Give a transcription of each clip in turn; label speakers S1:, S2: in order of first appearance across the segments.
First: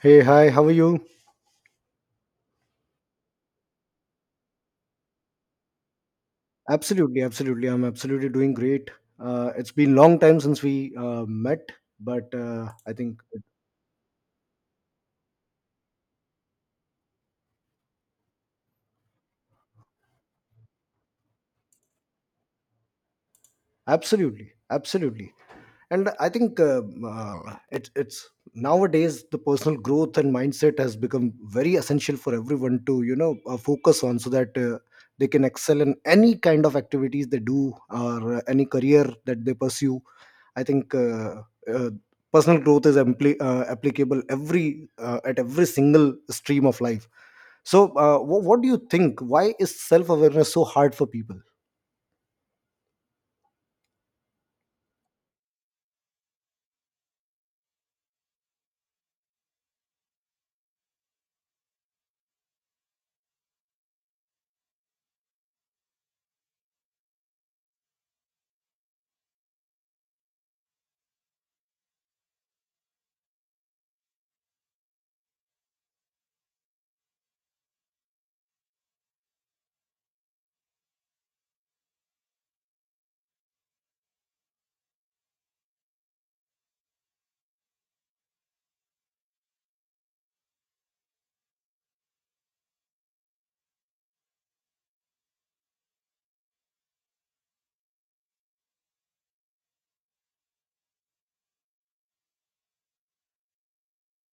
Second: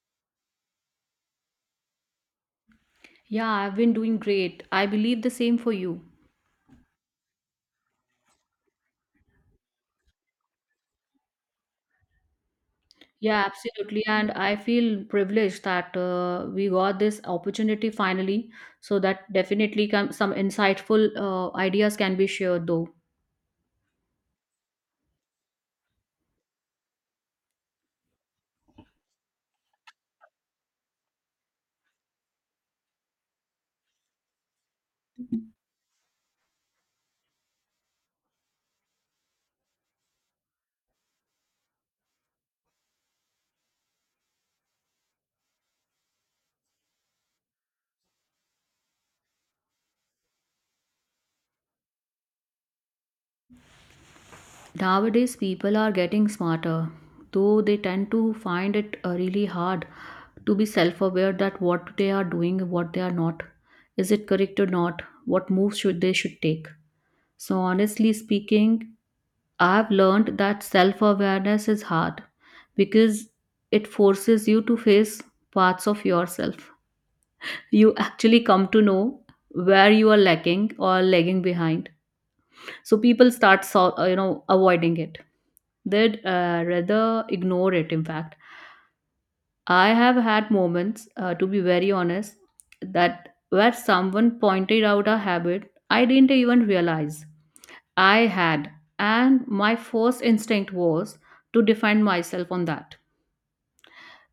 S1: Hey, hi, how are you?
S2: Yeah, I've been doing great. I believe the same for you.
S1: Absolutely, absolutely. I'm absolutely doing great. It's been long time since we met, but I think
S2: Yeah, absolutely. And I feel privileged that we got this opportunity finally. So that definitely can, some insightful ideas can be shared though.
S1: absolutely, absolutely. And I think it's nowadays the personal growth and mindset has become very essential for everyone to focus on so that they can excel in any kind of activities they do or any career that they pursue. I think uh, Personal growth is applicable every at every single stream of life. So, what do you think? Why is self awareness so hard for people?
S2: Nowadays, people are getting smarter, though they tend to find it really hard to be self aware that what they are doing, what they are not. Is it correct or not? What moves should they should take? So, honestly speaking, I've learned that self awareness is hard because it forces you to face parts of yourself. You actually come to know where you are lacking or lagging behind. So, people start, so, avoiding it. They'd rather ignore it, in fact. I have had moments, to be very honest, that where someone pointed out a habit I didn't even realize I had, and my first instinct was to defend myself on that.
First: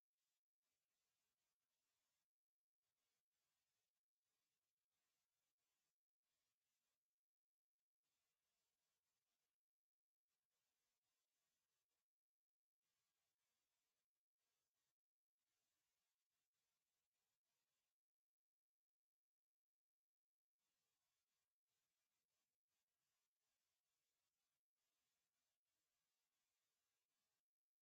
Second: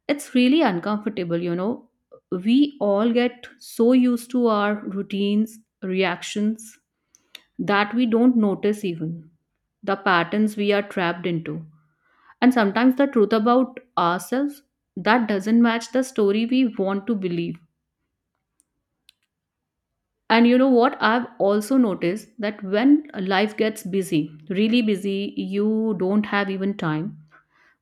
S2: It's really uncomfortable. We all get so used to our routines, reactions, that we don't notice even the patterns we are trapped into. And sometimes the truth about ourselves that doesn't match the story we want to believe. And you know what? I've also noticed that when life gets busy, really busy, you don't have even time.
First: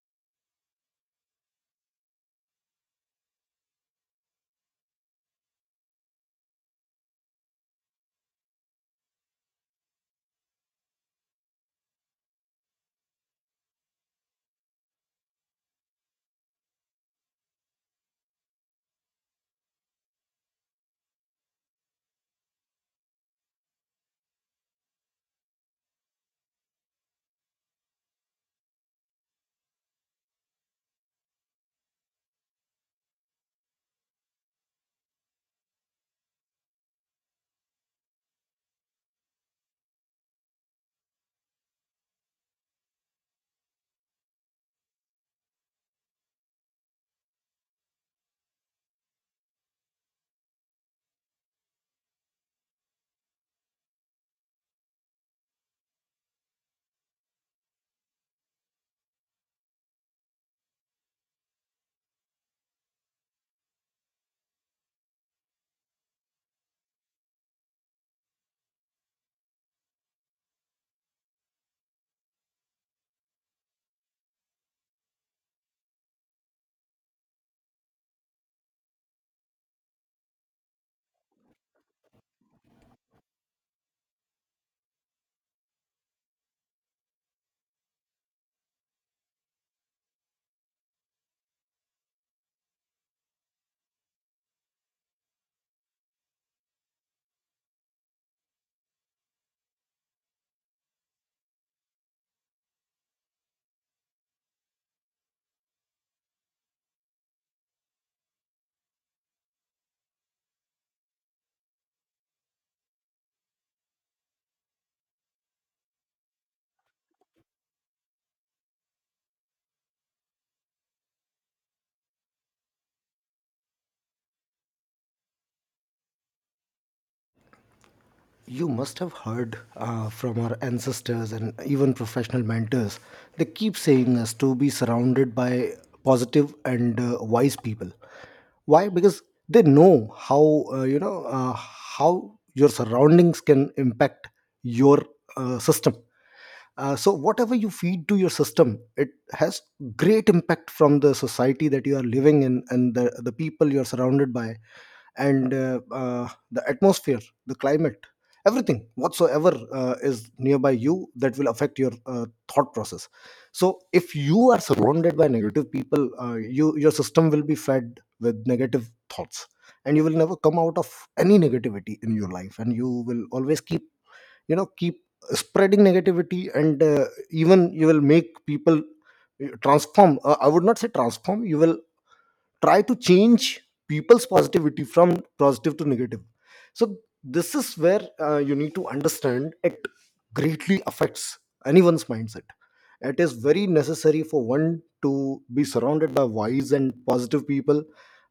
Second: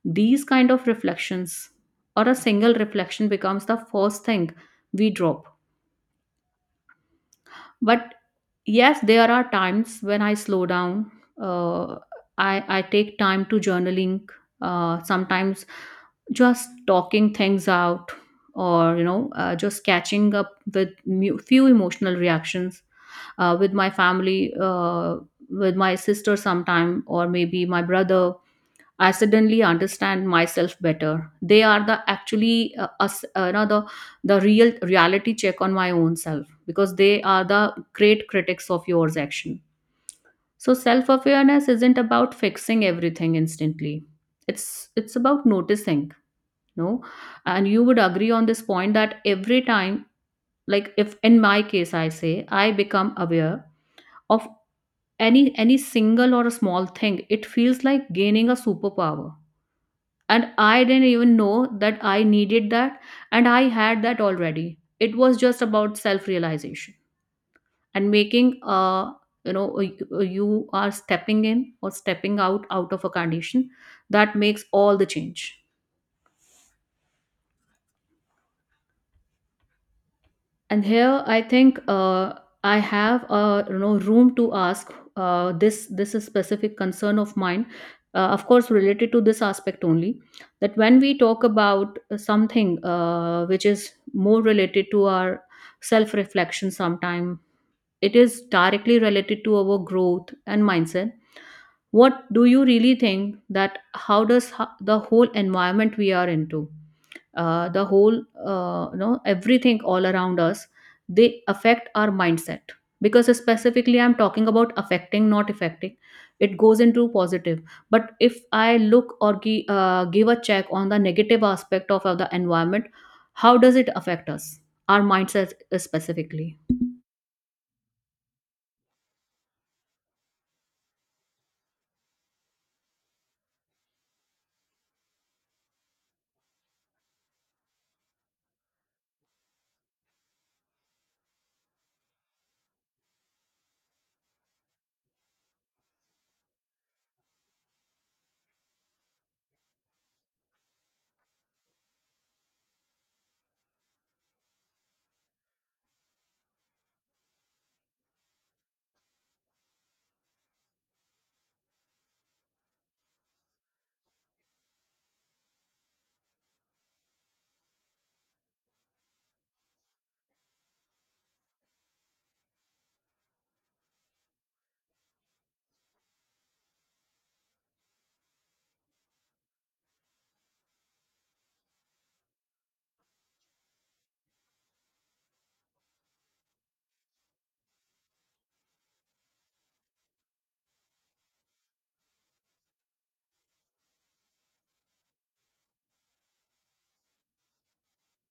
S2: These kind of reflections or a single reflection becomes the first thing we drop. But yes, there are times when I slow down. Uh, I take time to journaling, sometimes just talking things out or just catching up with few emotional reactions with my family with my sister sometime or maybe my brother. I suddenly understand myself better. They are the actually us, the real reality check on my own self because they are the great critics of yours action. So self awareness isn't about fixing everything instantly. It's about noticing, no. And you would agree on this point that every time, like if in my case I say I become aware of any single or a small thing, it feels like gaining a superpower, and I didn't even know that I needed that, and I had that already. It was just about self realization, and making you are stepping in or stepping out of a condition that makes all the change. And here I think I have, room to ask, this is specific concern of mine, of course related to this aspect only, that when we talk about something which is more related to our self reflection sometime, it is directly related to our growth and mindset. What do you really think that how does the whole environment we are into, the whole, everything all around us, they affect our mindset? Because specifically I'm talking about affecting, not affecting. It goes into positive. But if I look or give a check on the negative aspect of the environment, how does it affect us, our mindset, specifically?
S1: You must have heard from our ancestors and even professional mentors. They keep saying us to be surrounded by positive and wise people. Why? Because they know how your surroundings can impact your system. So whatever you feed to your system, it has great impact from the society that you are living in and the people you are surrounded by, and the atmosphere, the climate, everything whatsoever is nearby you, that will affect your thought process. So if you are surrounded by negative people, your system will be fed with negative thoughts, and you will never come out of any negativity in your life, and you will always keep, keep spreading negativity, and even you will make people transform. I would not say transform. You will try to change people's positivity from positive to negative. So this is where you need to understand it greatly affects anyone's mindset. It is very necessary for one to be surrounded by wise and positive people,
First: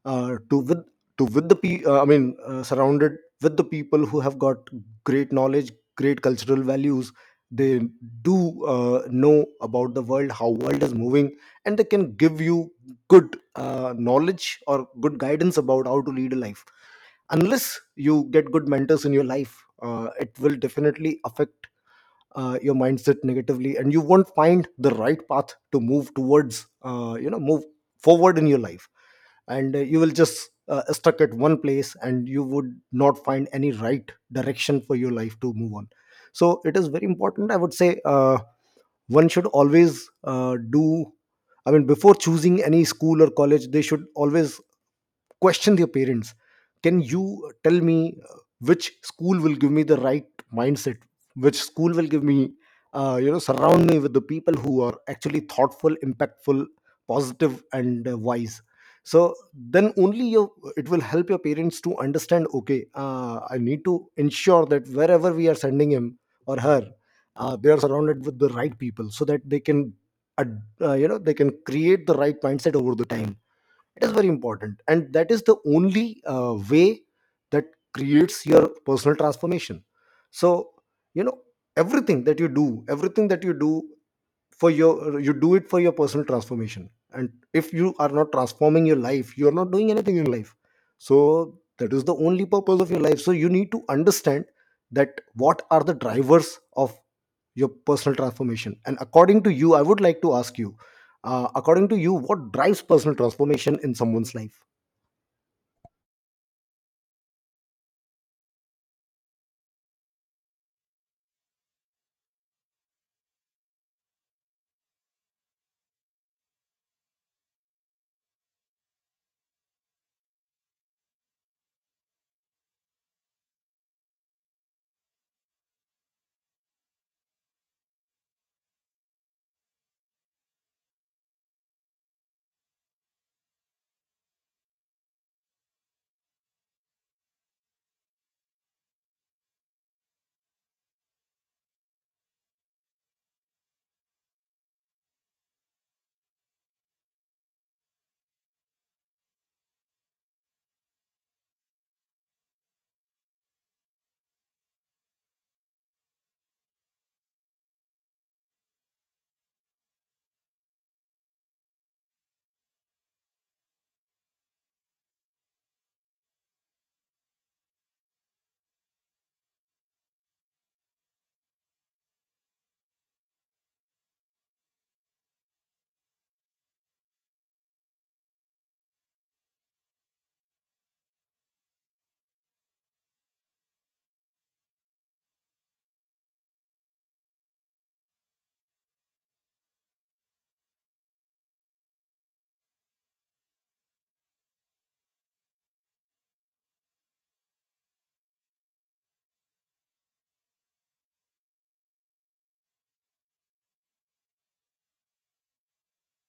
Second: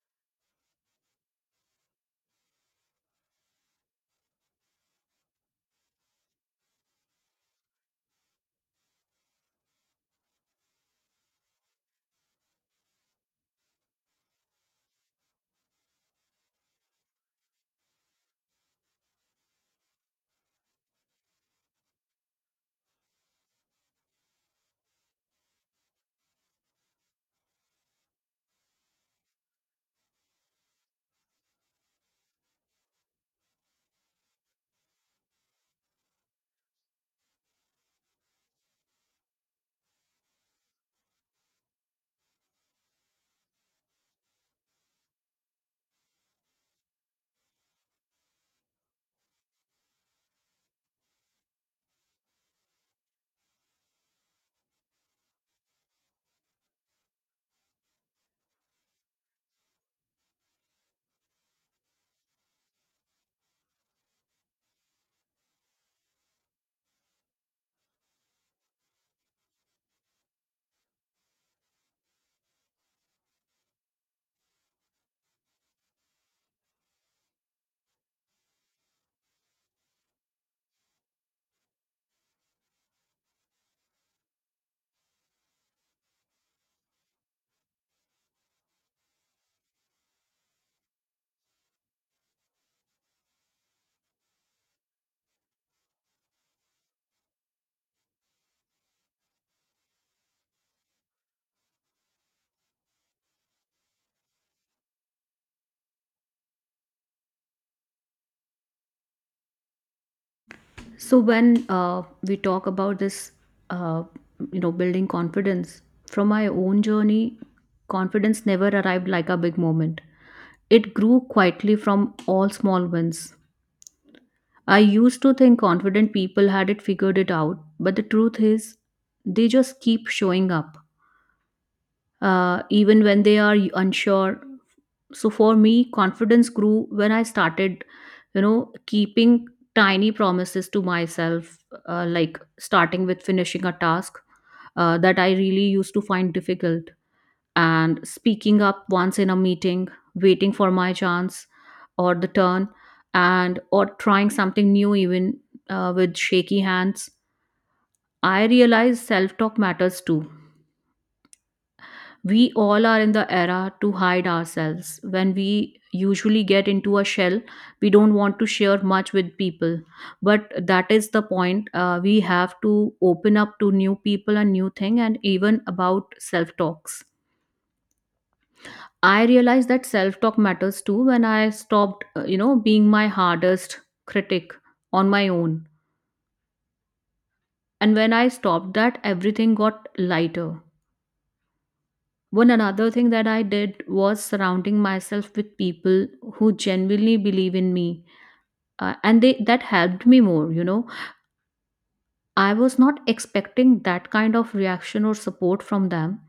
S1: uh, to with to with the pe- I mean surrounded with the people who have got great knowledge, great cultural values. They do know about the world, how world is moving, and they can give you good knowledge or good guidance about how to lead a life. Unless you get good mentors in your life, it will definitely affect your mindset negatively, and you won't find the right path to move towards, move forward in your life, and you will just stuck at one place, and you would not find any right direction for your life to move on. So it is very important, I would say. One should always do I mean before choosing any school or college, they should always question their parents: can you tell me which school will give me the right mindset? Which school will give me surround me with the people who are actually thoughtful, impactful, positive and wise? So then only you it will help your parents to understand, okay, I need to ensure that wherever we are sending him or her, they are surrounded with the right people, so that they can they can create the right mindset over the time. It is very important, and that is the only way that creates your personal transformation. So, you know, everything that you do, everything that you do for your you do it for your personal transformation, and if you are not transforming your life, you are not doing anything in life. So that is the only purpose of your life. So you need to understand that what are the drivers of your personal transformation. And according to you, I would like to ask you, according to you, what drives personal transformation in someone's life?
S2: So when we talk about this, uh, building confidence from my own journey, confidence never arrived like a big moment. It grew quietly from all small wins. I used to think confident people had it figured it out, but the truth is, they just keep showing up, even when they are unsure. So for me, confidence grew when I started, keeping tiny promises to myself, like starting with finishing a task that I really used to find difficult, and speaking up once in a meeting, waiting for my chance or the turn, and or trying something new even with shaky hands. I realized self talk matters too. We all are in the era to hide ourselves. When we usually get into a shell, we don't want to share much with people. But that is the point. We have to open up to new people and new thing, and even about self talks. I realized that self talk matters too when I stopped, being my hardest critic on my own. And when I stopped that, everything got lighter. One another thing that I did was surrounding myself with people who genuinely believe in me. And they that helped me more. I was not expecting that kind of reaction or support from them.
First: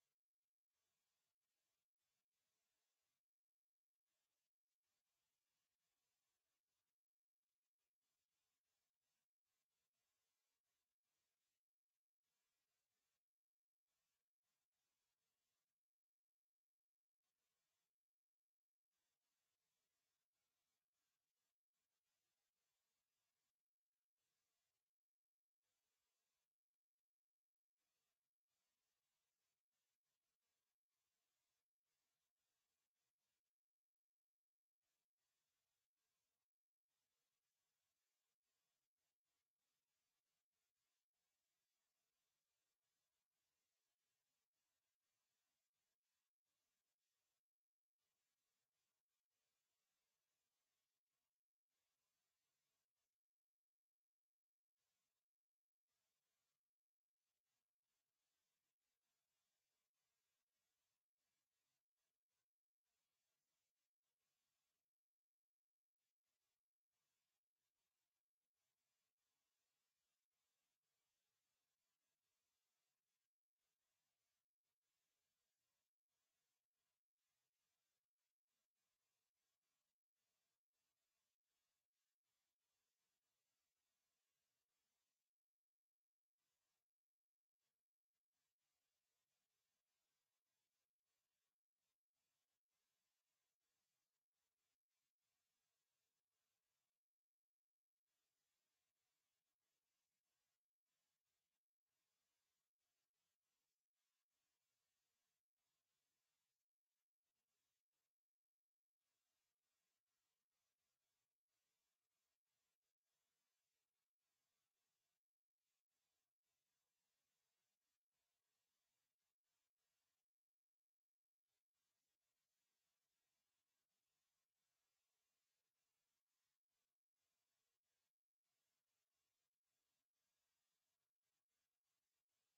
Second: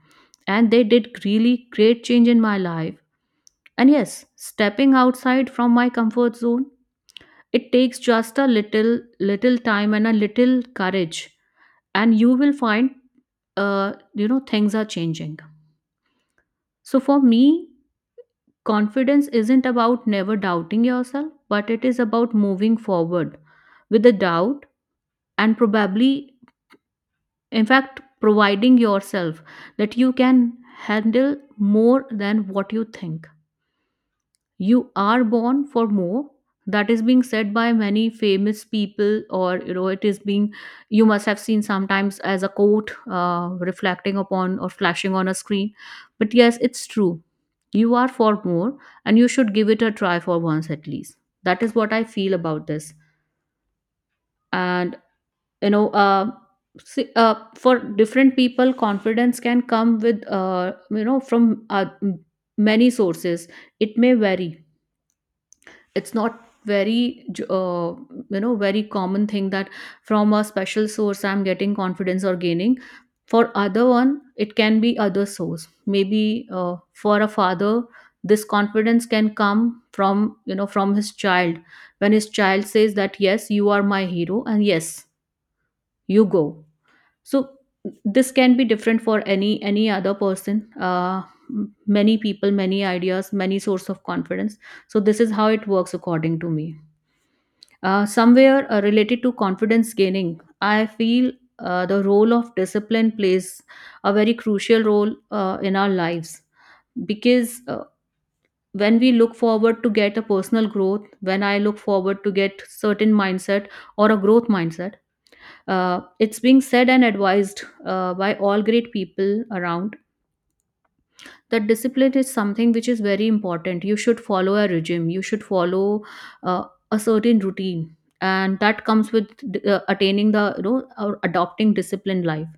S2: And they did really great change in my life. And yes, stepping outside from my comfort zone, it takes just a little little time and a little courage. And you will find, things are changing. So for me, confidence isn't about never doubting yourself, but it is about moving forward with the doubt, and probably, in fact, providing yourself that you can handle more than what you think. You are born for more. That is being said by many famous people, or it is being, you must have seen sometimes as a quote reflecting upon or flashing on a screen. But yes, it's true, you are for more, and you should give it a try for once at least. That is what I feel about this. And you know uh, see, for different people confidence can come with, from, many sources. It may vary. It's not very, uh, very common thing, that from a special source I'm getting confidence or gaining. For other one, it can be other source. Maybe for a father, this confidence can come from, from his child, when his child says that yes you are my hero and yes you go. So this can be different for any other person. uh, Many people, many ideas, many source of confidence. So this is how it works according to me. Somewhere related to confidence gaining, I feel the role of discipline plays a very crucial role in our lives. Because when we look forward to get a personal growth, when I look forward to get certain mindset or a growth mindset, it's being said and advised by all great people around, that discipline is something which is very important. You should follow a regime, you should follow uh, a certain routine, and that comes with attaining the, or adopting disciplined life.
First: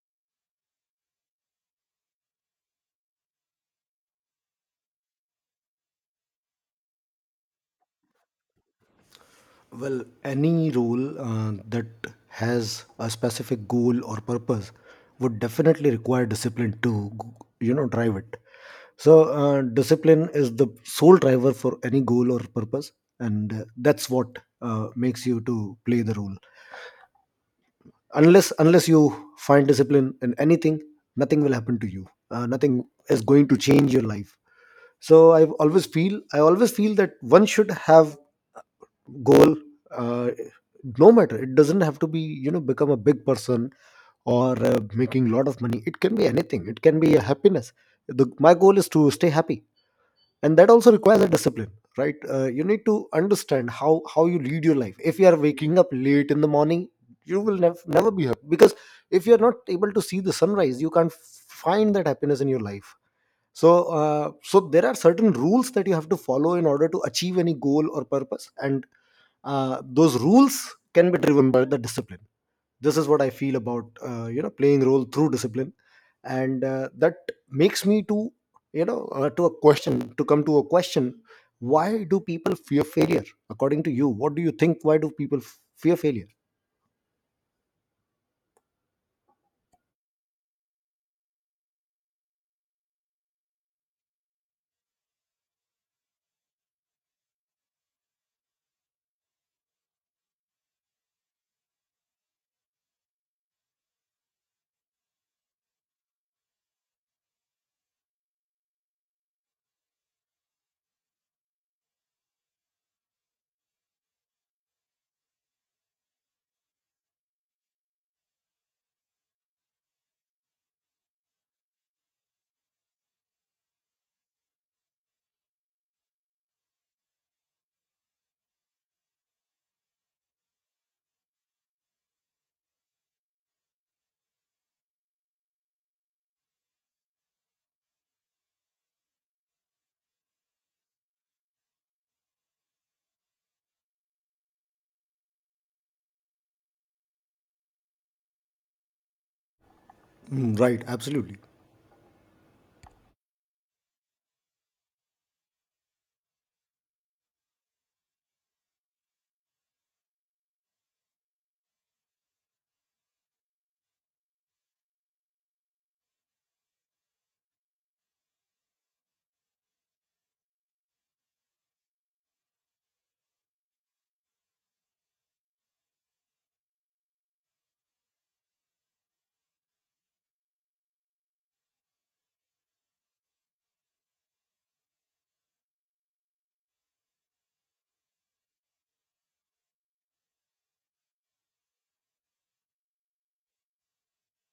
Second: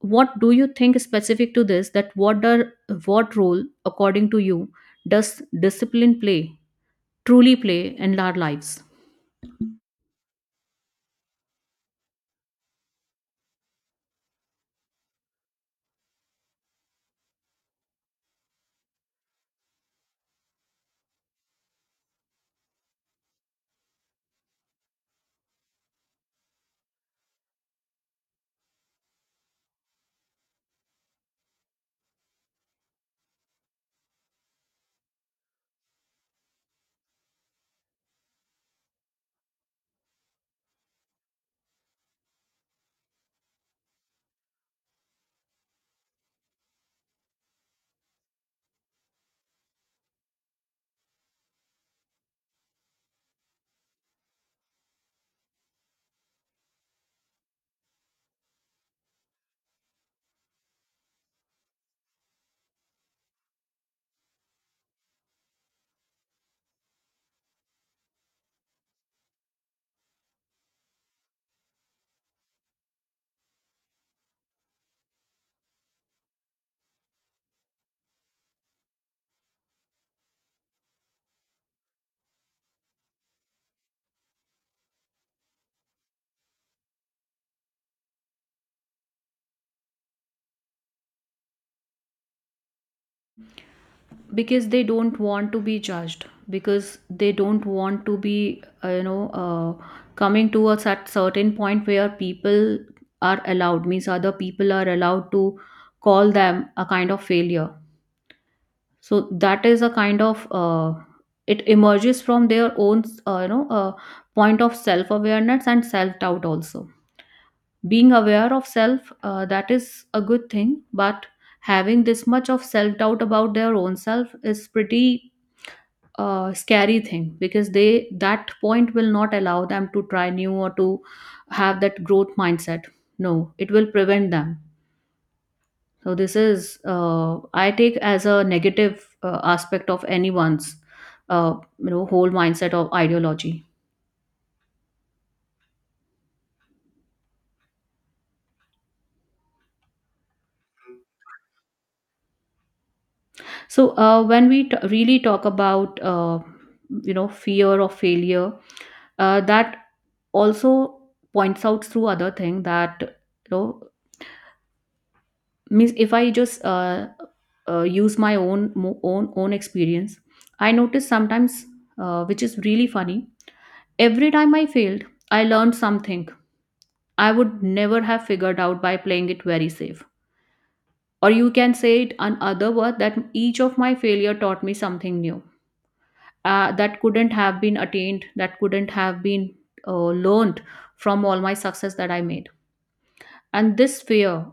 S2: What do you think specific to this, that what are, what role according to you does discipline play, truly play, in our lives?
S1: Well, any role that has a specific goal or purpose would definitely require discipline to, drive it. So discipline is the sole driver for any goal or purpose, and that's what makes you to play the role. Unless you find discipline in anything, nothing will happen to you. Nothing is going to change your life. So I always feel that one should have goal. uh, no matter, it doesn't have to be, you know, become a big person or making a lot of money. It can be anything, it can be a happiness. My goal is to stay happy, and that also requires a discipline. Right? You need to understand how, you lead your life. If you are waking up late in the morning, you will never be happy, because if you are not able to see the sunrise, you can't find that happiness in your life. So, so there are certain rules that you have to follow in order to achieve any goal or purpose, and those rules can be driven by the discipline. This is what I feel about, playing role through discipline. And that makes me to, you know to a question to come to a question: why do people fear failure? According to you, what do you think, why do people fear failure?
S2: Because they don't want to be judged, because they don't want to be, coming to a certain point where people are allowed, means other people are allowed to call them a kind of failure. So that is a kind of, it emerges from their own, point of self awareness and self doubt also. Being aware of self, that is a good thing, but having this much of self doubt about their own self is pretty scary thing, because they, that point will not allow them to try new or to have that growth mindset, no, it will prevent them. So this is, I take as a negative aspect of anyone's, whole mindset of ideology.
S1: Mm, right, absolutely.
S2: So when we really talk about, fear of failure, that also points out through other thing, that means if I just, use my own own experience, I noticed sometimes, which is really funny, every time I failed, I learned something I would never have figured out by playing it very safe. Or you can say it another word, that each of my failure taught me something new, that couldn't have been attained, that couldn't have been learned from all my success that I made. And this fear,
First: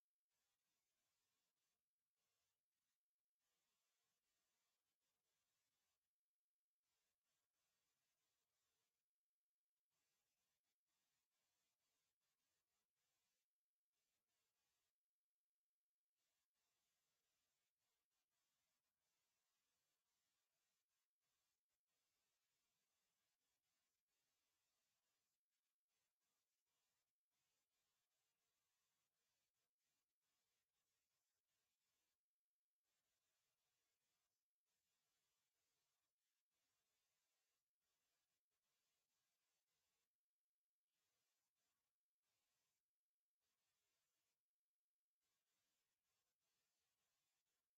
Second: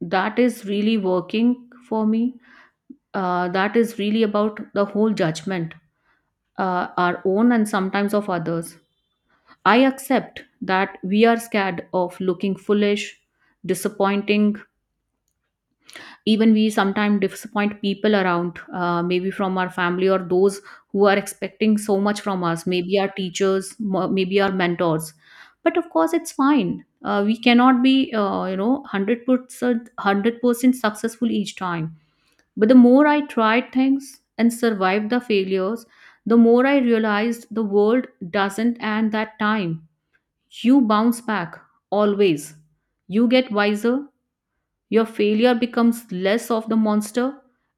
S2: that is really working for me, that is really about the whole judgment, our own and sometimes of others. I accept that we are scared of looking foolish, disappointing. Even we sometimes disappoint people around, maybe from our family or those who are expecting so much from us, maybe our teachers, maybe our mentors. But of course, it's fine. We cannot be, 100% successful each time. But the more I tried things and survived the failures, the more I realized the world doesn't end that time. You bounce back, always. You get wiser, your failure becomes less of the monster,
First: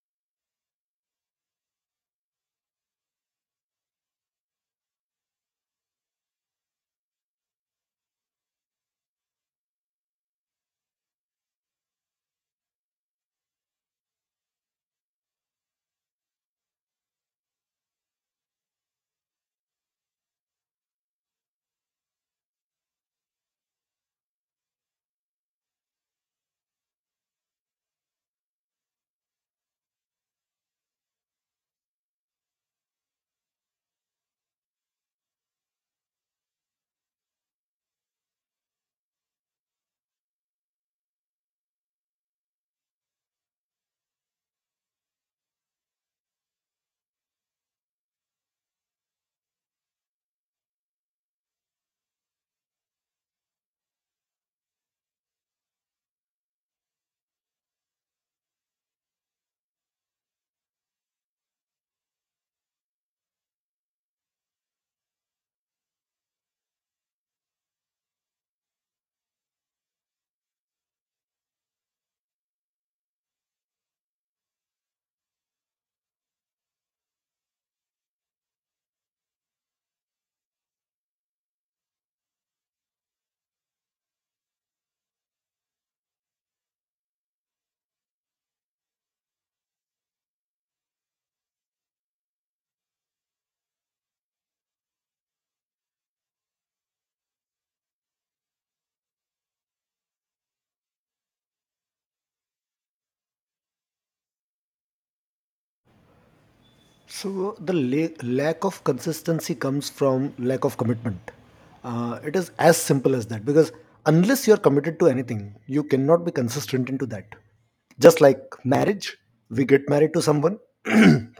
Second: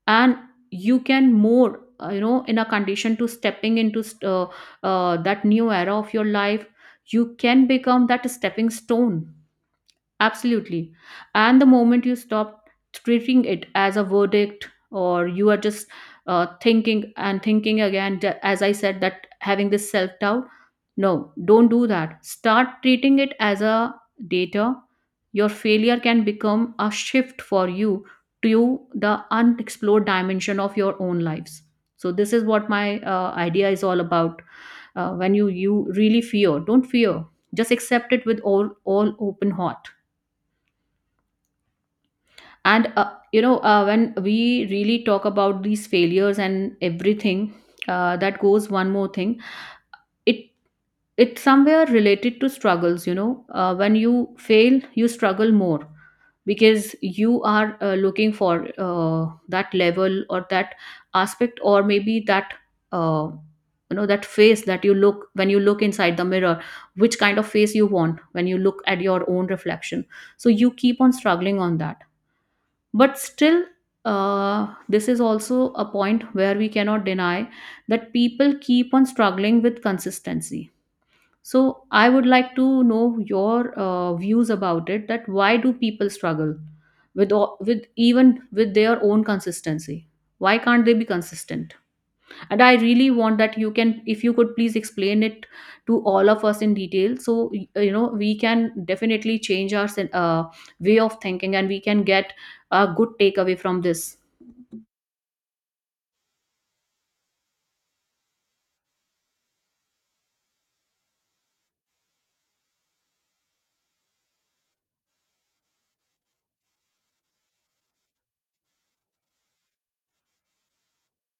S2: and you can more, in a condition to stepping into that new era of your life, you can become that stepping stone. Absolutely. And the moment you stop treating it as a verdict, or you are just thinking and thinking again, as I said, that having this self doubt, no, don't do that. Start treating it as a data. Your failure can become a shift for you to the unexplored dimension of your own lives. So this is what my idea is all about. When you really fear, don't fear. Just accept it with all open heart. And when we really talk about these failures and everything, that goes one more thing. it it's somewhere related to struggles. When you fail you struggle more, because you are looking for that level, or that aspect, or maybe that uh, that face that you look when you look inside the mirror, which kind of face you want when you look at your own reflection. So you keep on struggling on that. But still, this is also a point where we cannot deny that people keep on struggling with consistency. So I would like to know your views about it, that why do people struggle with even with their own consistency? Why can't they be consistent? And I really want that you can, if you could please explain it to all of us in detail, so we can definitely change our way of thinking, and we can get a good takeaway from this.
S1: So the lack of consistency comes from lack of commitment. It is as simple as that, because unless you're committed to anything, you cannot be consistent into that. Just like marriage, we get married to someone.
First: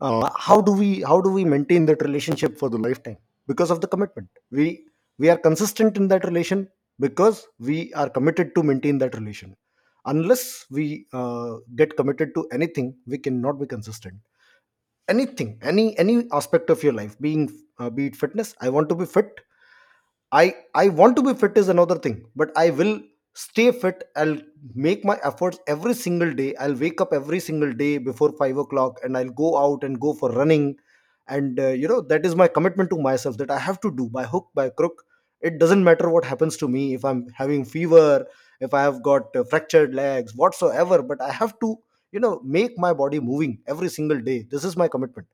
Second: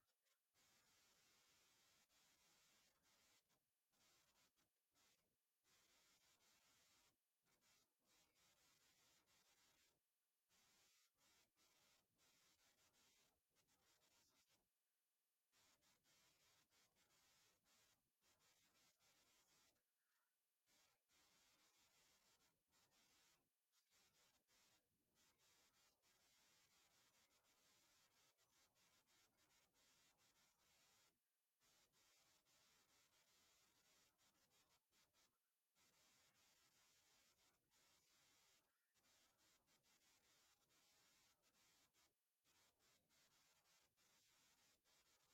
S1: How do we maintain that relationship for the lifetime? Because of the commitment, we are consistent in that relation, because we are committed to maintain that relation. Unless we get committed to anything, we cannot be consistent anything, any aspect of your life being, be it fitness. I want to be fit. I want to be fit is another thing, but I will stay fit. I'll make my efforts every single day. I'll wake up every single day before 5 o'clock, and I'll go out and go for running. And that is my commitment to myself, that I have to do by hook by crook. It doesn't matter what happens to me, if I'm having fever, if I have got fractured legs, whatsoever. But I have to, make my body moving every single day. This is my commitment.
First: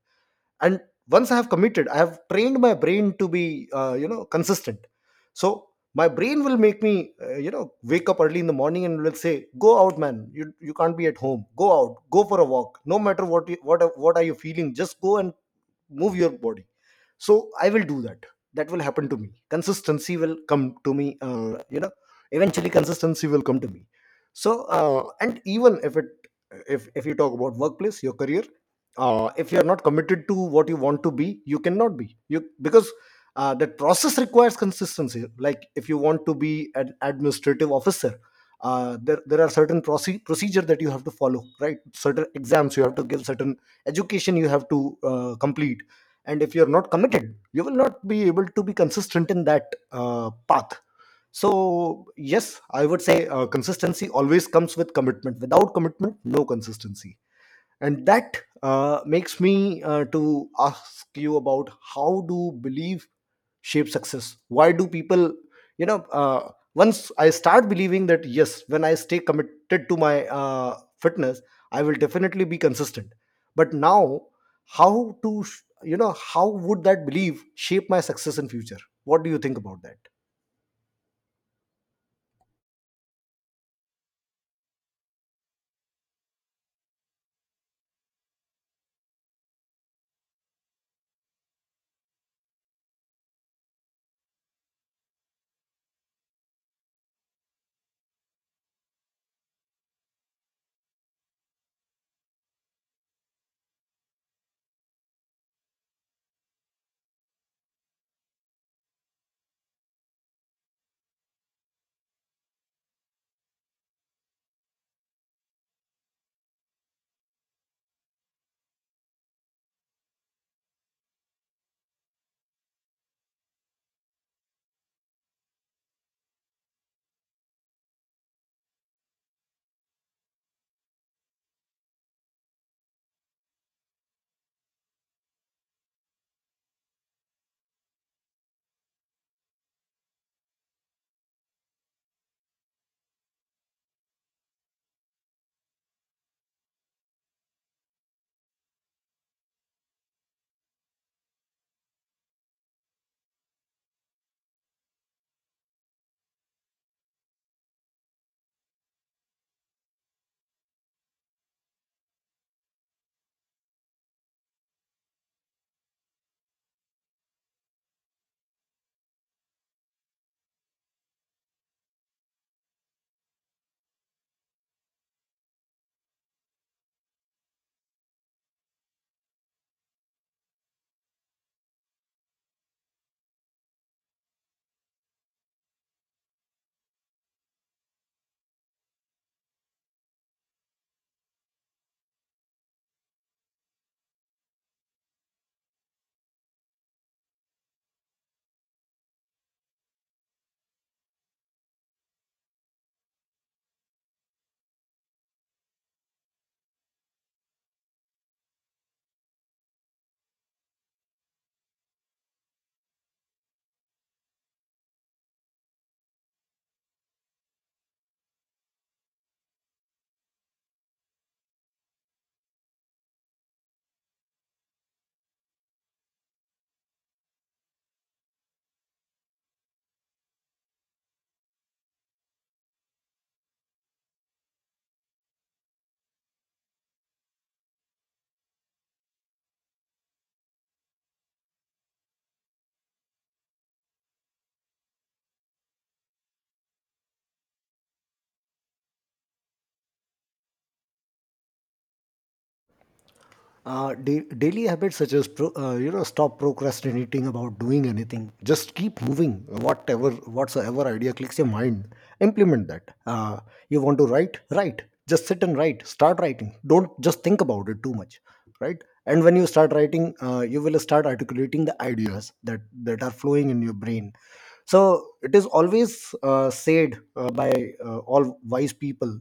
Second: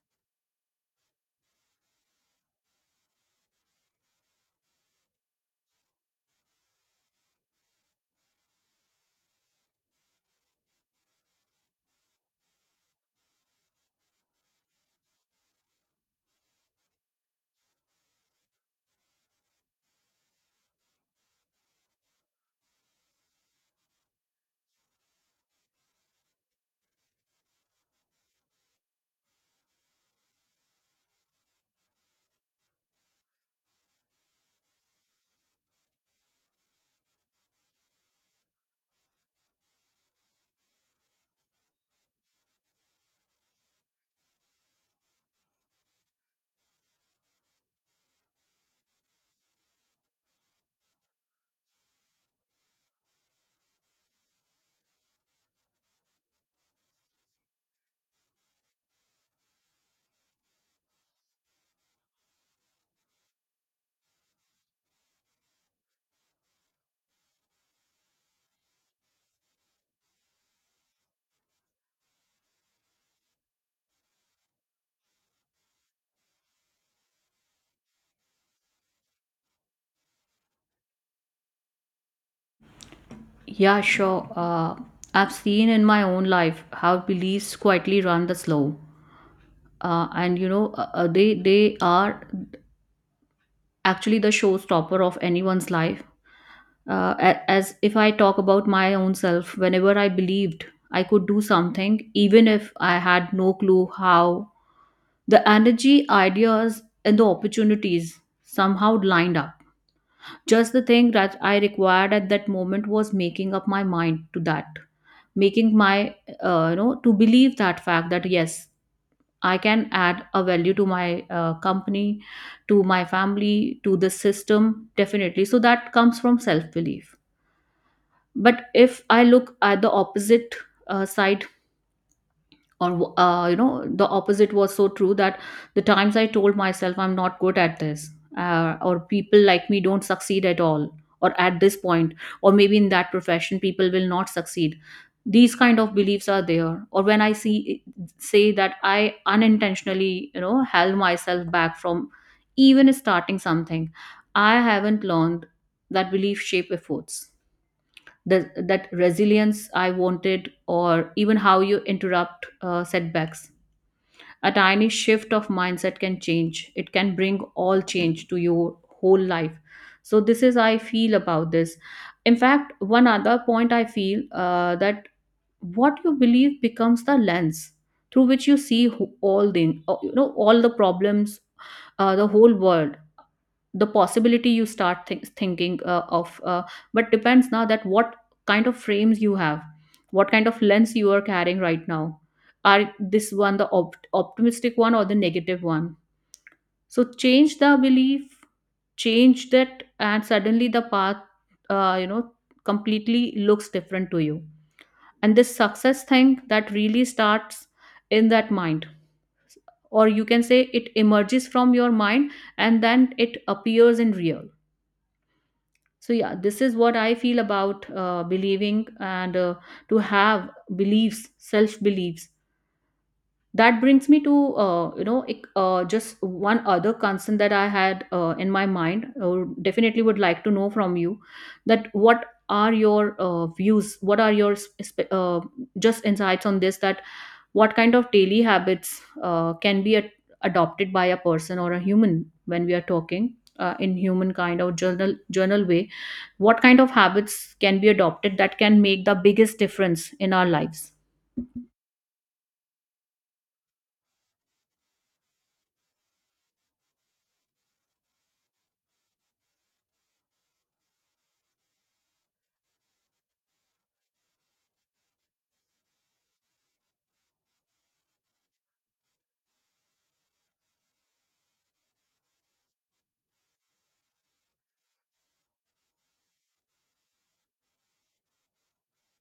S1: And once I have committed, I have trained my brain to be consistent. So my brain will make me uh, you know wake up early in the morning and will say, go out, man, you can't be at home, go out, go for a walk, no matter what what are you feeling, just go and move your body. So I will do that. That will happen to me, consistency will come to me, eventually consistency will come to me. So and even if it, if you talk about workplace, your career, if you are not committed to what you want to be, you cannot be you, because that process requires consistency. Like if you want to be an administrative officer, there are certain procedure that you have to follow, right? Certain exams you have to give, certain education you have to complete. And if you're not committed, you will not be able to be consistent in that path. So yes, I would say consistency always comes with commitment. Without commitment, no consistency. And that makes me to ask you about, how do belief shape success? Why do people, you know uh, once I start believing that yes, when I stay committed to my fitness, I will definitely be consistent, but now, how to how would that belief shape my success in future? What do you think about that?
S2: Yeah, sure. I've seen in my own life how beliefs quietly run the slow, and they are actually the showstopper of anyone's life. As if I talk about my own self, whenever I believed I could do something, even if I had no clue how, the energy, ideas, and the opportunities somehow lined up. Just the thing that I required at that moment was making up my mind to that, making my, to believe that fact that yes, I can add a value to my company, to my family, to the system, definitely. So that comes from self belief. But if I look at the opposite side, or the opposite was so true that the times I told myself I'm not good at this, or people like me don't succeed at all, or at this point, or maybe in that profession people will not succeed, these kind of beliefs are there. Or when I see, say that I unintentionally held myself back from even starting something, I haven't learned that belief shape efforts, that resilience I wanted, or even how you interrupt setbacks. A tiny shift of mindset can change. It can bring all change to your whole life. So this is I feel about this. In fact, one other point I feel that what you believe becomes the lens through which you see all the all the problems, the whole world, the possibility you start thinking of but depends now that what kind of frames you have, what kind of lens you are carrying right now. Are this one the optimistic one or the negative one? So change the belief, change that, and suddenly the path uh, you know completely looks different to you. And this success thing that really starts in that mind, or you can say it emerges from your mind, and then it appears in real. So yeah, this is what I feel about believing, and to have beliefs, self beliefs. That brings me to just one other concern that I had in my mind. Definitely would like to know from you that what are your views, what are your just insights on this, that what kind of daily habits can be adopted by a person or a human when we are talking in human kind or journal way. What kind of habits can be adopted that can make the biggest difference in our lives?
S1: Daily habits such as stop procrastinating about doing anything. Just keep moving. Whatever whatsoever idea clicks your mind, implement that. You want to write, write. Just sit and write. Start writing. Don't just think about it too much, right? And when you start writing, you will start articulating the ideas that are flowing in your brain. So it is always said by all wise people.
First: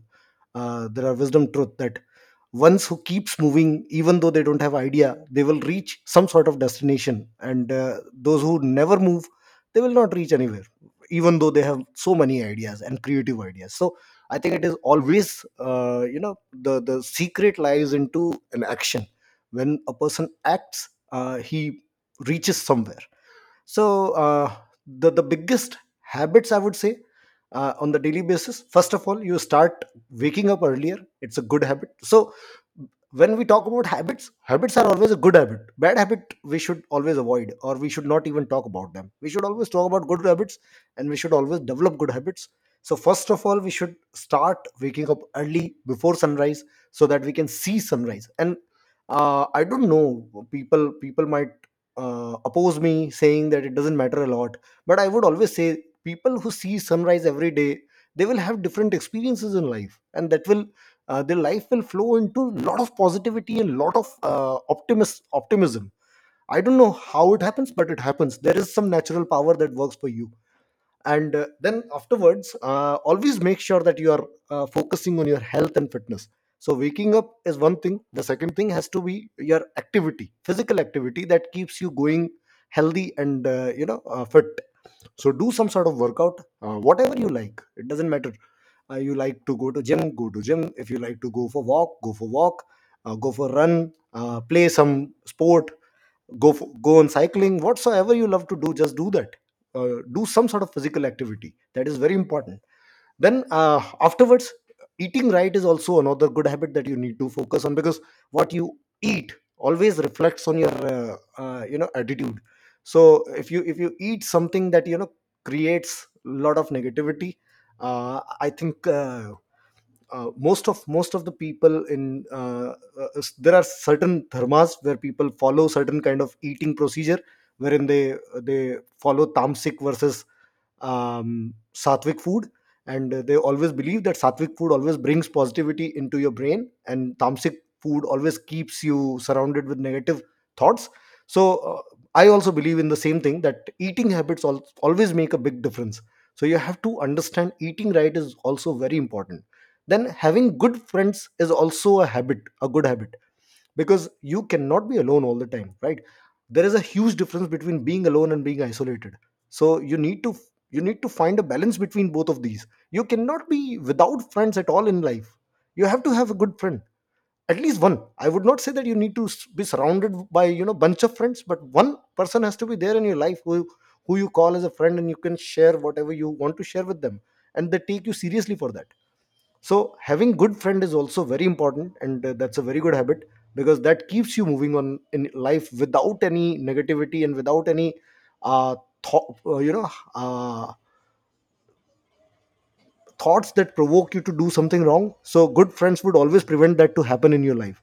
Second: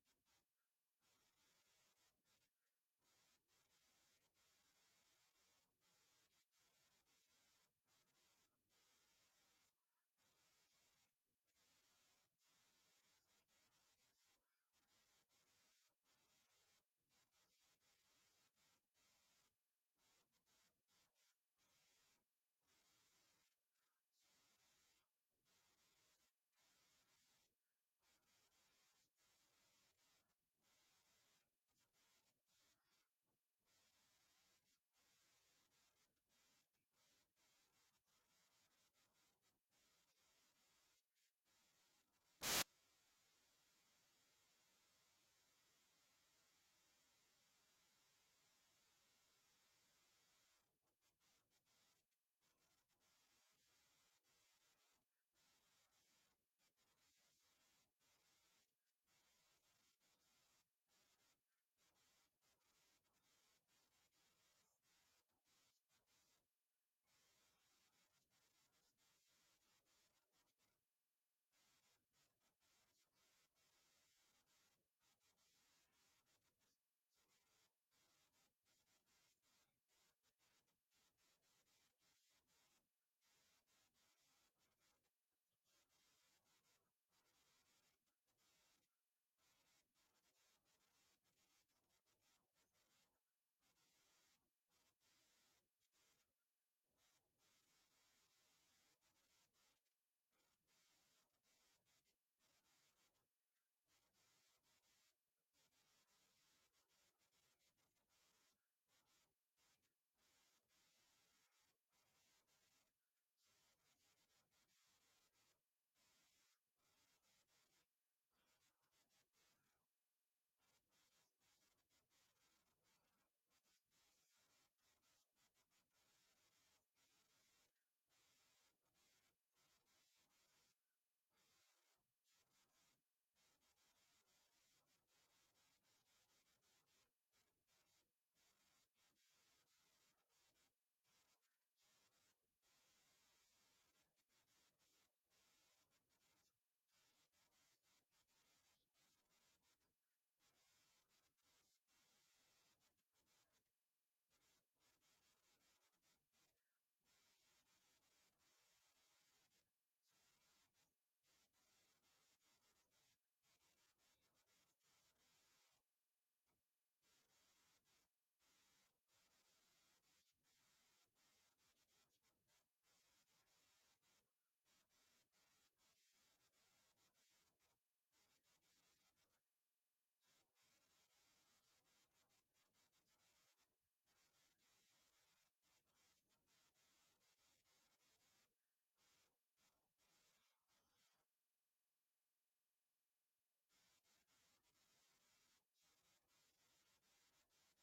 S1: There are wisdom truth that ones who keeps moving even though they don't have idea they will reach some sort of destination, and those who never move, they will not reach anywhere even though they have so many ideas and creative ideas. So I think it is always, the secret lies into an action. When a person acts, he reaches somewhere. So the biggest habits, I would say, on the daily basis, first of all you start waking up earlier. It's a good habit. So when we talk about habits, habits are always a good habit, bad habit. We should always avoid, or we should not even talk about them. We should always talk about good habits, and we should always develop good habits. So first of all, we should start waking up early before sunrise, so that we can see sunrise. And I don't know, people might oppose me saying that it doesn't matter a lot, but I would always say people who see sunrise every day, they will have different experiences in life, and that will, their life will flow into lot of positivity and lot of optimism. I don't know how it happens, but it happens. There is some natural power that works for you. And then afterwards, always make sure that you are focusing on your health and fitness. So waking up is one thing. The second thing has to be your activity, physical activity, that keeps you going healthy and fit. So do some sort of workout, whatever you like, it doesn't matter. You like to go to gym, go to gym. If you like to go for walk, go for walk. Go for run, play some sport, go on cycling, whatsoever you love to do, just do that. Do some sort of physical activity, that is very important. Then afterwards, eating right is also another good habit that you need to focus on, because what you eat always reflects on your attitude. So if you, if you eat something that, you know, creates a lot of negativity, I think, most of the people in, there are certain dharmas where people follow certain kind of eating procedure, wherein they follow tamasic versus sattvic food. And they always believe that sattvic food always brings positivity into your brain, and tamasic food always keeps you surrounded with negative thoughts. So I also believe in the same thing, that eating habits always make a big difference. So you have to understand, eating right is also very important. Then having good friends is also a habit, a good habit, because you cannot be alone all the time, right? There is a huge difference between being alone and being isolated. So you need to, you need to find a balance between both of these. You cannot be without friends at all in life. You have to have a good friend, at least one. I would not say that you need to be surrounded by, you know, bunch of friends, but one person has to be there in your life, who you call as a friend, and you can share whatever you want to share with them, and they take you seriously for that. So having good friend is also very important, and that's a very good habit, because that keeps you moving on in life without any negativity and without any uh, thought, uh, thoughts that provoke you to do something wrong. So good friends would always prevent that to happen in your life.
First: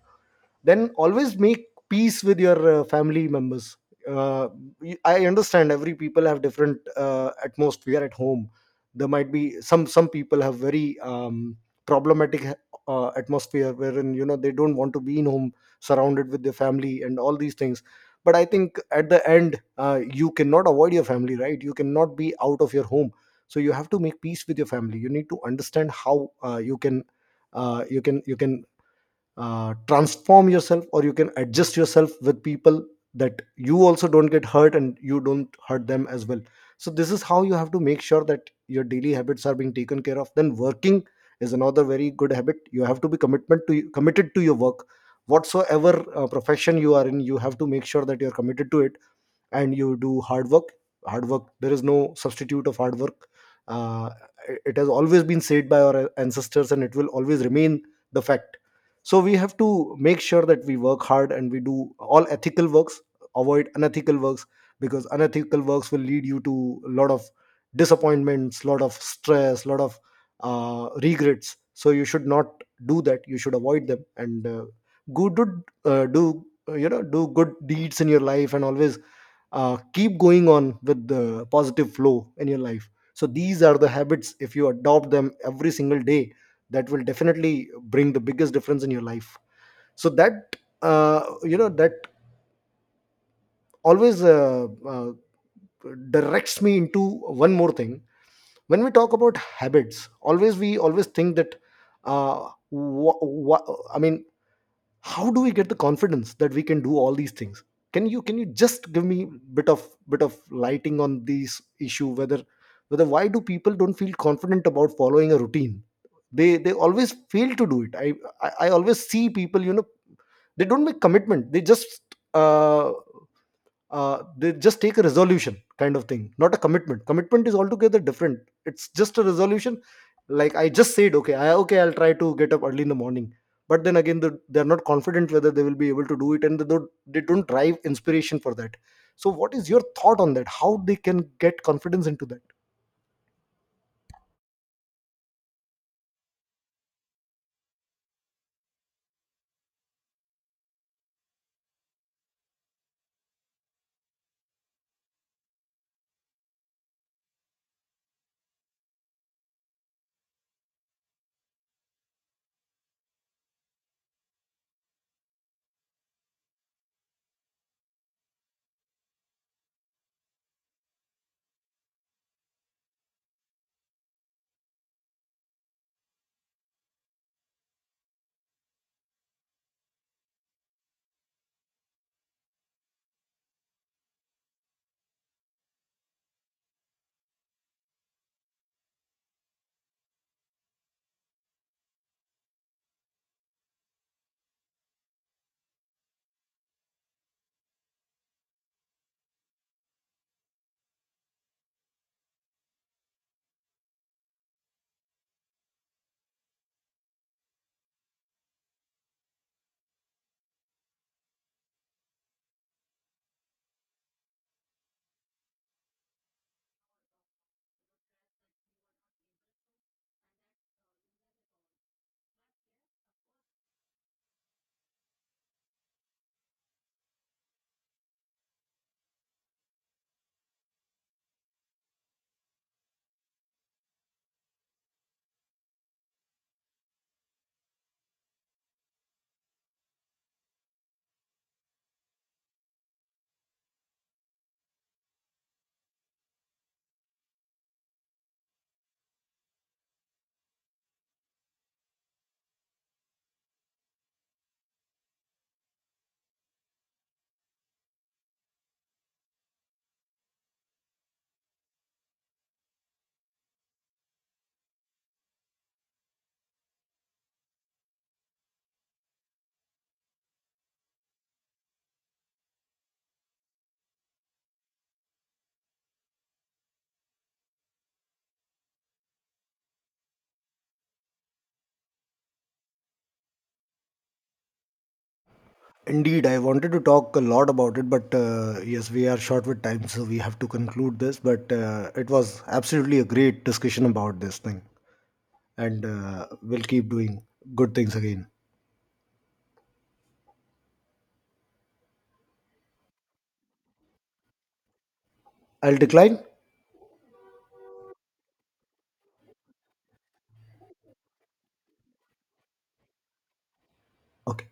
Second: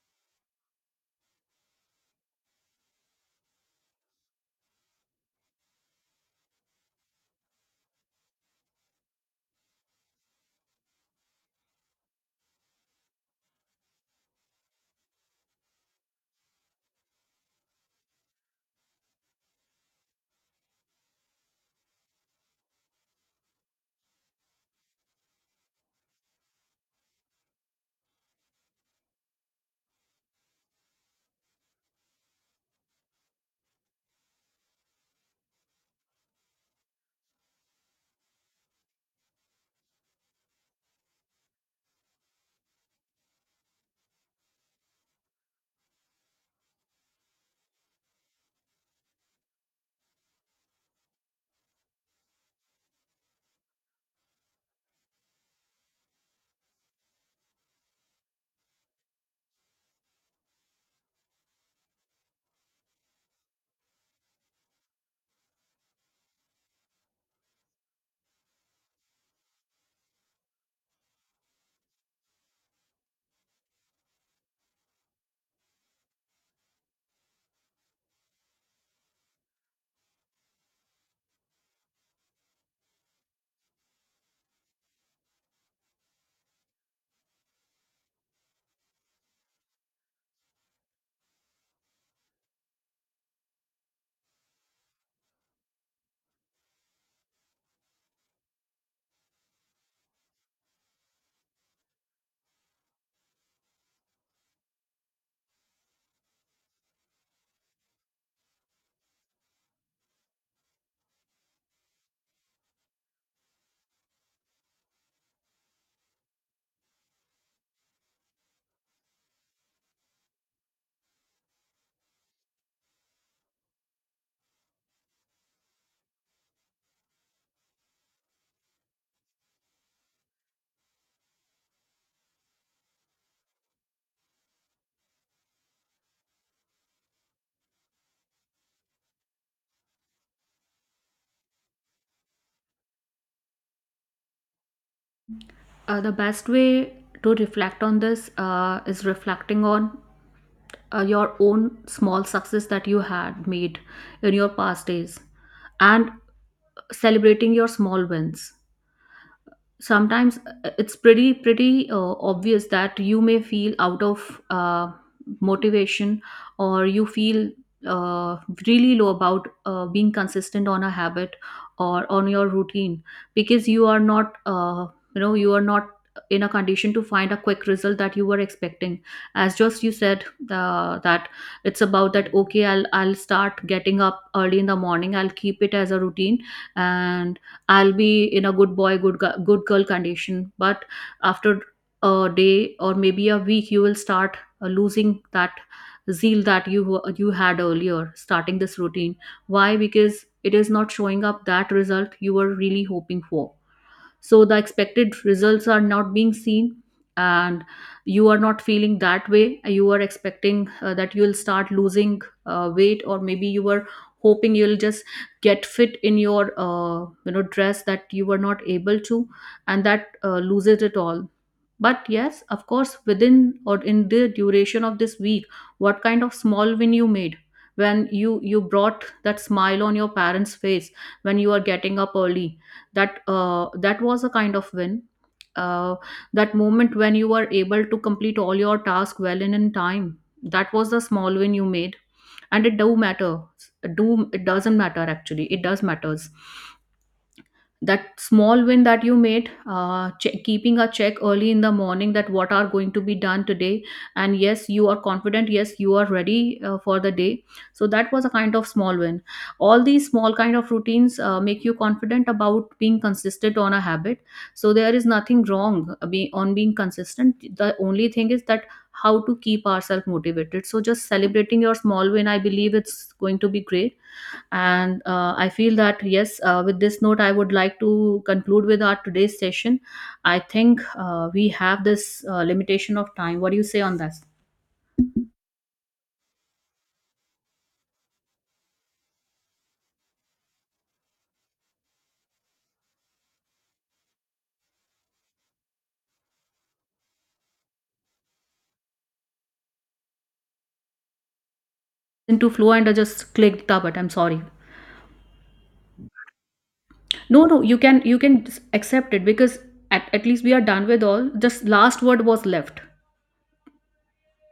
S1: Then always make peace with your family members. uh, I understand every people have different atmosphere at home. There might be some people have very problematic atmosphere, wherein, you know, they don't want to be in home surrounded with their family and all these things. But I think at the end, you cannot avoid your family, right? You cannot be out of your home. So you have to make peace with your family. You need to understand how you can, uh, you can you can transform yourself, or you can adjust yourself with people, that you also don't get hurt and you don't hurt them as well. So this is how you have to make sure that your daily habits are being taken care of. Then working is another very good habit. You have to be commitment to committed to your work. Whatsoever profession you are in, you have to make sure that you are committed to it, and you do hard work. Hard work, there is no substitute of hard work. uh, it has always been said by our ancestors, and it will always remain the fact. So we have to make sure that we work hard, and we do all ethical works, avoid unethical works, because unethical works will lead you to a lot of disappointments, lot of stress, lot of regrets. So you should not do that, you should avoid them, and good do, do you know do good deeds in your life, and always keep going on with the positive flow in your life. So these are the habits, if you adopt them every single day, that will definitely bring the biggest difference in your life. So that, that always, directs me into one more thing. When we talk about habits, always, we always think that, I mean, how do we get the confidence that we can do all these things? Can you just give me bit of lighting on this issue, whether, whether why do people don't feel confident about following a routine? They always fail to do it. I always see people, you know, they don't make commitment, uh they just take a resolution kind of thing, not a commitment. Commitment is altogether different, it's just a resolution. Like I just said, okay, I'll try to get up early in the morning. But then again, they're not confident whether they will be able to do it, and they don't drive inspiration for that. So what is your thought on that, how they can get confidence into that?
S2: The best way to reflect on this is reflecting on your own small success that you had made in your past days, and celebrating your small wins. Sometimes it's pretty obvious that you may feel out of motivation, or you feel uh, really low about being consistent on a habit or on your routine, because you are not, you are not in a condition to find a quick result that you were expecting. As just you said, that it's about that, okay, I'll start getting up early in the morning, I'll keep it as a routine, and I'll be in a good boy, good girl condition. But after a day or maybe a week, you will start losing that zeal that you had earlier starting this routine. Why? Because it is not showing up that result you were really hoping for. So the expected results are not being seen, and you are not feeling that way you are expecting, that you'll start losing weight, or maybe you were hoping you'll just get fit in your dress that you were not able to. And that loses it all. But yes, of course, within or in the duration of this week, what kind of small win you made, when you brought that smile on your parents' face when you are getting up early. That that was a kind of win. Uh, that moment when you were able to complete all your task well and in time. That was the small win you made, and it do matter. Do it doesn't matter actually. It does matters. That small win that you made keeping a check early in the morning, that what are going to be done today, and yes, you are confident, yes, you are ready for the day. So that was a kind of small win. All these small kind of routines make you confident about being consistent on a habit. So there is nothing wrong on being consistent. The only thing is that how to keep ourselves motivated. So just celebrating your small win, I believe it's going to be great. And I feel that yes, with this note I would like to conclude with our today's session. I think we have this limitation of time. What do you say on this?
S1: Indeed, I wanted to talk a lot about it, but yes, we are short with time, so we have to conclude this. But it was absolutely a great discussion about this thing. And will keep doing good things again.
S2: Into flow, and I just clicked the button. I'm sorry.
S1: I'll decline.
S2: No, no, you can, you can accept it, because at least we are done with all, just last word was left.
S1: Okay.